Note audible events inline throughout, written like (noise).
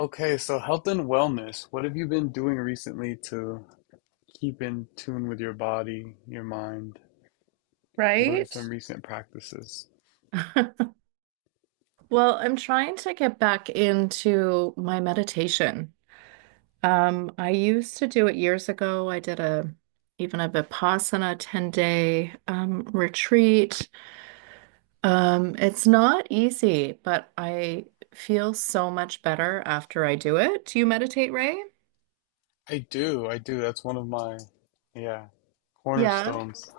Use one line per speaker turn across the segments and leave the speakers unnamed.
Okay, so health and wellness, what have you been doing recently to keep in tune with your body, your mind? What are
Right?
some recent practices?
(laughs) Well, I'm trying to get back into my meditation. I used to do it years ago. I did a even a Vipassana 10-day retreat. It's not easy, but I feel so much better after I do it. Do you meditate, Ray?
I do, I do. That's one of my, yeah,
Yeah.
cornerstones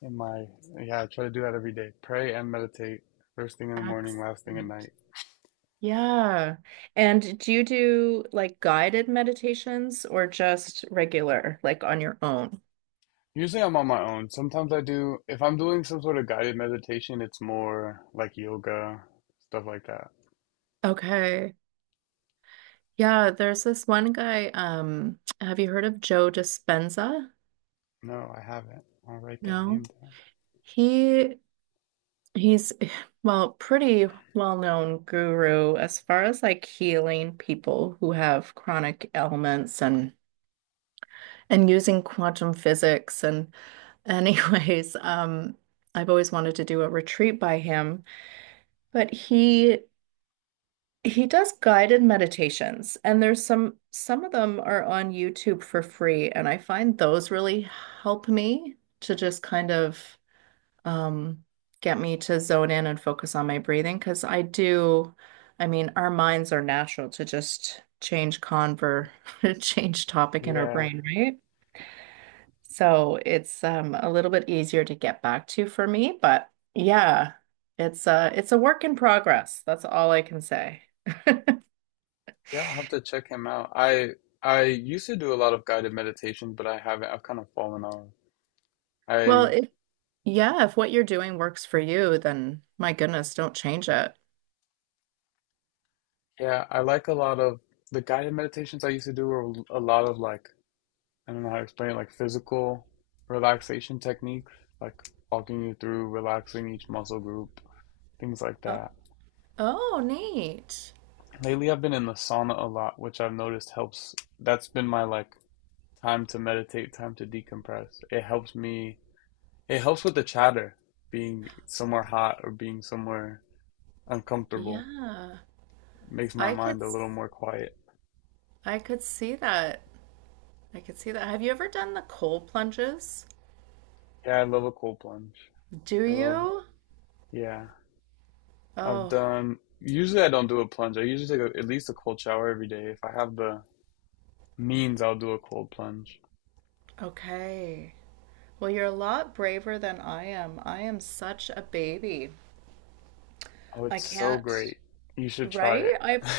in my, yeah, I try to do that every day. Pray and meditate first thing in the morning, last thing at
Excellent.
night.
Yeah. And do you do like guided meditations or just regular, like on your own?
Usually I'm on my own. Sometimes I do, if I'm doing some sort of guided meditation, it's more like yoga, stuff like that.
Okay. Yeah, there's this one guy. Have you heard of Joe Dispenza?
No, I haven't. I'll write that name
No.
down.
He he's (sighs) well, pretty well-known guru as far as like healing people who have chronic ailments and using quantum physics and (laughs) anyways, I've always wanted to do a retreat by him, but He does guided meditations, and there's some of them are on YouTube for free, and I find those really help me to just kind of um, get me to zone in and focus on my breathing because I mean, our minds are natural to just (laughs) change topic in our
Yeah.
brain, right? So it's a little bit easier to get back to for me, but yeah, it's a work in progress. That's all I can say.
Yeah, I'll have to check him out. I used to do a lot of guided meditation, but I haven't. I've kind of fallen off.
Well,
I
if Yeah, if what you're doing works for you, then my goodness, don't change it.
yeah, I like a lot of the guided meditations I used to do were a lot of like I don't know how to explain it, like physical relaxation techniques, like walking you through relaxing each muscle group, things like
Oh,
that.
oh, neat.
Lately, I've been in the sauna a lot, which I've noticed helps. That's been my like time to meditate, time to decompress. It helps me. It helps with the chatter, being somewhere hot or being somewhere uncomfortable.
Yeah.
Makes my
I could
mind a little
s-
more quiet.
I could see that. I could see that. Have you ever done the cold plunges?
Yeah, I love a cold plunge.
Do
I love,
you?
yeah. I've
Oh,
done, usually I don't do a plunge. I usually take a, at least a cold shower every day. If I have the means, I'll do a cold plunge.
okay. Well, you're a lot braver than I am. I am such a baby.
Oh,
I
it's so
can't,
great. You should try
right?
it.
I've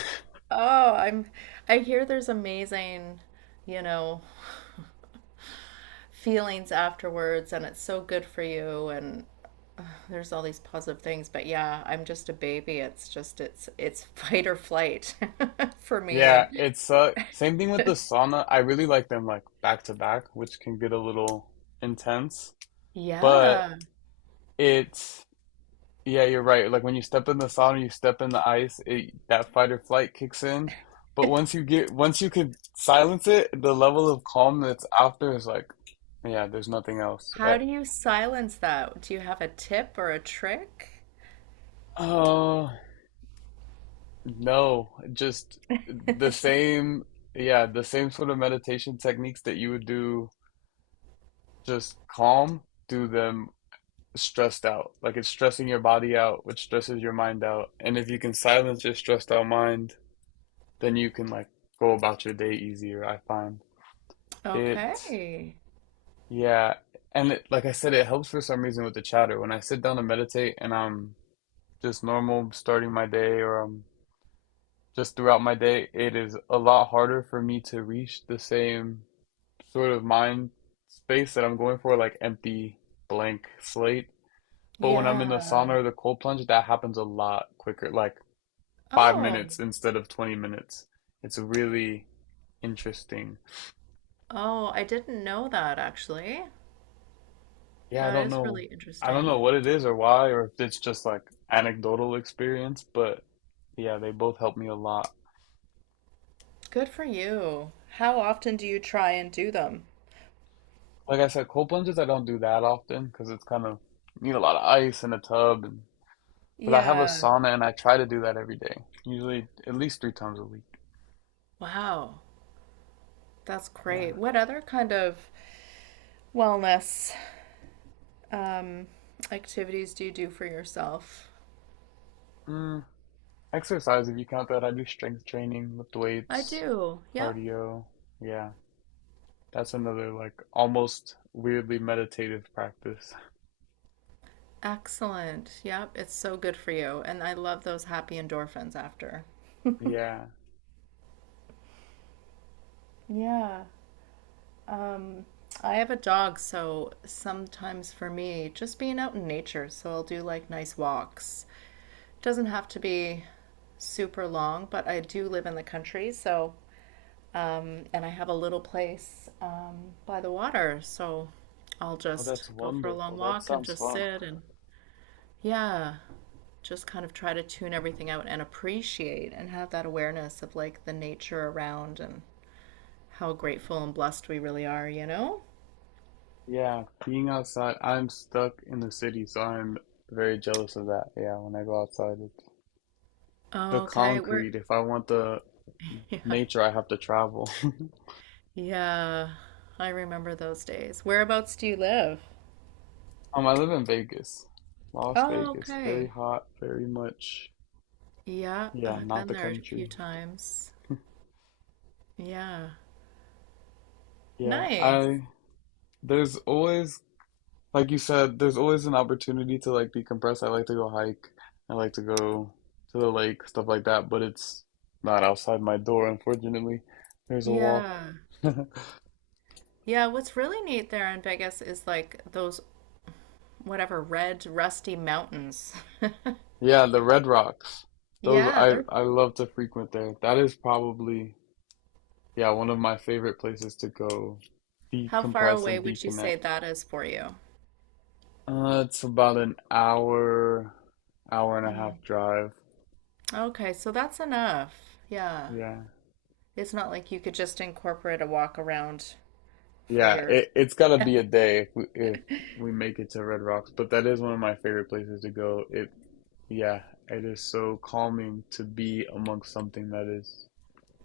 Oh. I hear there's amazing, you know, feelings afterwards and it's so good for you and there's all these positive things but yeah I'm just a baby it's just it's (laughs) fight or flight (laughs) for me
Yeah,
and
it's same thing with the sauna. I really like them like back to back, which can get a little intense, but
yeah,
it's yeah, you're right. Like when you step in the sauna, you step in the ice, it, that fight or flight kicks in. But once you get, once you could silence it, the level of calm that's after is like, yeah, there's nothing else.
how
Eh,
do you silence that? Do you have a tip or a trick?
oh, no, just the same, yeah, the same sort of meditation techniques that you would do just calm, do them stressed out. Like it's stressing your body out, which stresses your mind out. And if you can silence your stressed out mind, then you can like go about your day easier, I find. It,
Okay.
yeah, and it, like I said, it helps for some reason with the chatter. When I sit down to meditate and I'm just normal starting my day or I'm just throughout my day, it is a lot harder for me to reach the same sort of mind space that I'm going for, like empty blank slate. But when I'm in the
Yeah.
sauna or the cold plunge, that happens a lot quicker, like five
Oh.
minutes instead of 20 minutes. It's really interesting.
Oh I didn't know that actually.
Yeah, I
That
don't
is
know.
really
I don't know
interesting.
what it is or why, or if it's just like anecdotal experience, but yeah, they both help me a lot.
Good for you. How often do you try and do them?
Like I said, cold plunges I don't do that often because it's kind of need a lot of ice in a tub, and, but I have a
Yeah.
sauna and I try to do that every day, usually at least three times a week.
Wow, that's
Yeah.
great. What other kind of wellness um, activities do you do for yourself?
Mm, exercise, if you count that, I do strength training, lift
I
weights,
do. Yep.
cardio. Yeah, that's another like almost weirdly meditative practice. (laughs)
Excellent. Yep. It's so good for you. And I love those happy endorphins after.
Yeah.
Yeah. Um, I have a dog, so sometimes for me, just being out in nature. So I'll do like nice walks. Doesn't have to be super long, but I do live in the country. So, and I have a little place by the water. So I'll
Oh,
just
that's
go for a long
wonderful. That
walk and
sounds
just
fun.
sit and yeah. Just kind of try to tune everything out and appreciate and have that awareness of like the nature around and how grateful and blessed we really are, you know?
Yeah, being outside, I'm stuck in the city, so I'm very jealous of that. Yeah, when I go outside, it's the
Okay, where
concrete. If I want the
(laughs) Yeah.
nature, I have to travel. (laughs)
Yeah. I remember those days. Whereabouts do you live?
I live in Vegas, Las
Oh,
Vegas. Very
okay.
hot, very much.
Yeah,
Yeah,
I've
not
been
the
there a few
country.
times. Yeah.
Yeah,
Nice.
I there's always like you said, there's always an opportunity to like decompress. I like to go hike. I like to go to the lake, stuff like that, but it's not outside my door, unfortunately. There's a walk.
Yeah.
(laughs)
Yeah, what's really neat there in Vegas is like those whatever red rusty mountains. (laughs)
Yeah, the Red Rocks. Those
Yeah,
I
they're
I love to frequent there. That is probably yeah, one of my favorite places to go
how far
decompress
away
and
would you say
deconnect.
that is for you?
It's about an hour, hour and a
Mm.
half drive.
Okay, so that's enough. Yeah.
Yeah.
It's not like you could just incorporate a walk around for
Yeah,
your.
it it's gotta be a day if we make it to Red Rocks, but that is one of my favorite places to go. It yeah, it is so calming to be amongst something that is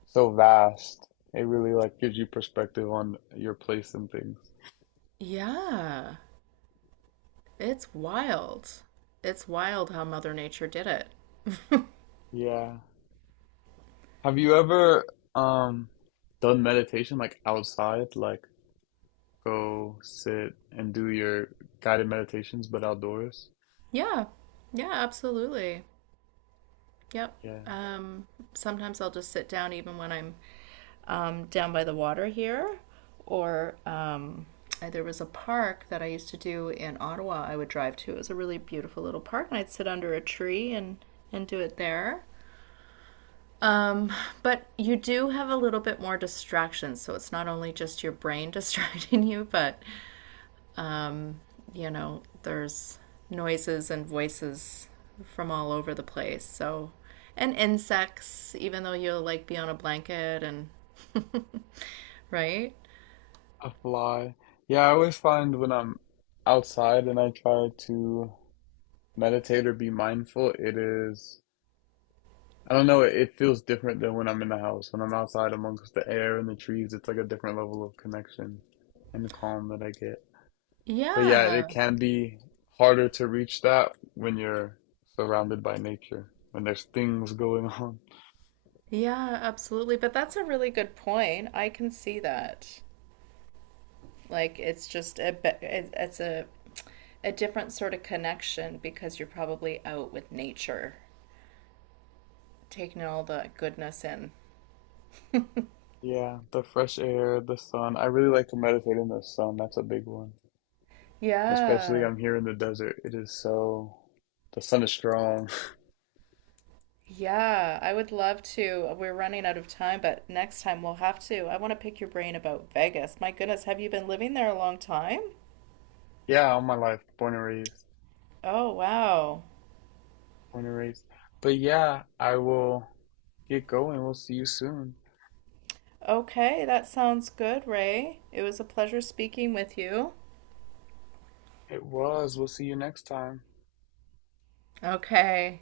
so vast. It really like gives you perspective on your place and things.
Yeah. It's wild. It's wild how Mother Nature did it.
Yeah. Have you ever um done meditation like outside, like go sit and do your guided meditations but outdoors?
Yeah. Yeah, absolutely. Yep.
Yeah.
Um, sometimes I'll just sit down even when I'm down by the water here. Or there was a park that I used to do in Ottawa, I would drive to. It was a really beautiful little park, and I'd sit under a tree and do it there. Um, but you do have a little bit more distractions, so it's not only just your brain (laughs) distracting you, but um, you know, there's noises and voices from all over the place. So, and insects, even though you'll like be on a blanket and (laughs) right?
A fly. Yeah, I always find when I'm outside and I try to meditate or be mindful, it is I don't know, it feels different than when I'm in the house. When I'm outside amongst the air and the trees, it's like a different level of connection and calm that I get. But yeah, it
Yeah.
can be harder to reach that when you're surrounded by nature, when there's things going (laughs) on.
Yeah, absolutely. But that's a really good point. I can see that. Like it's just a bit, it's a different sort of connection because you're probably out with nature, taking all the goodness in.
Yeah, the fresh air, the sun. I really like to meditate in the sun. That's a big one. Especially
Yeah.
I'm here in the desert. It is so, the sun is strong. (laughs)
Yeah, I would love to. We're running out of time, but next time we'll have to. I want to pick your brain about Vegas. My goodness, have you been living there a long time?
Yeah, all my life, born and raised,
Oh, wow.
born and raised. But yeah, I will get going. We'll see you soon.
Okay, that sounds good, Ray. It was a pleasure speaking with you.
It was. We'll see you next time.
Okay.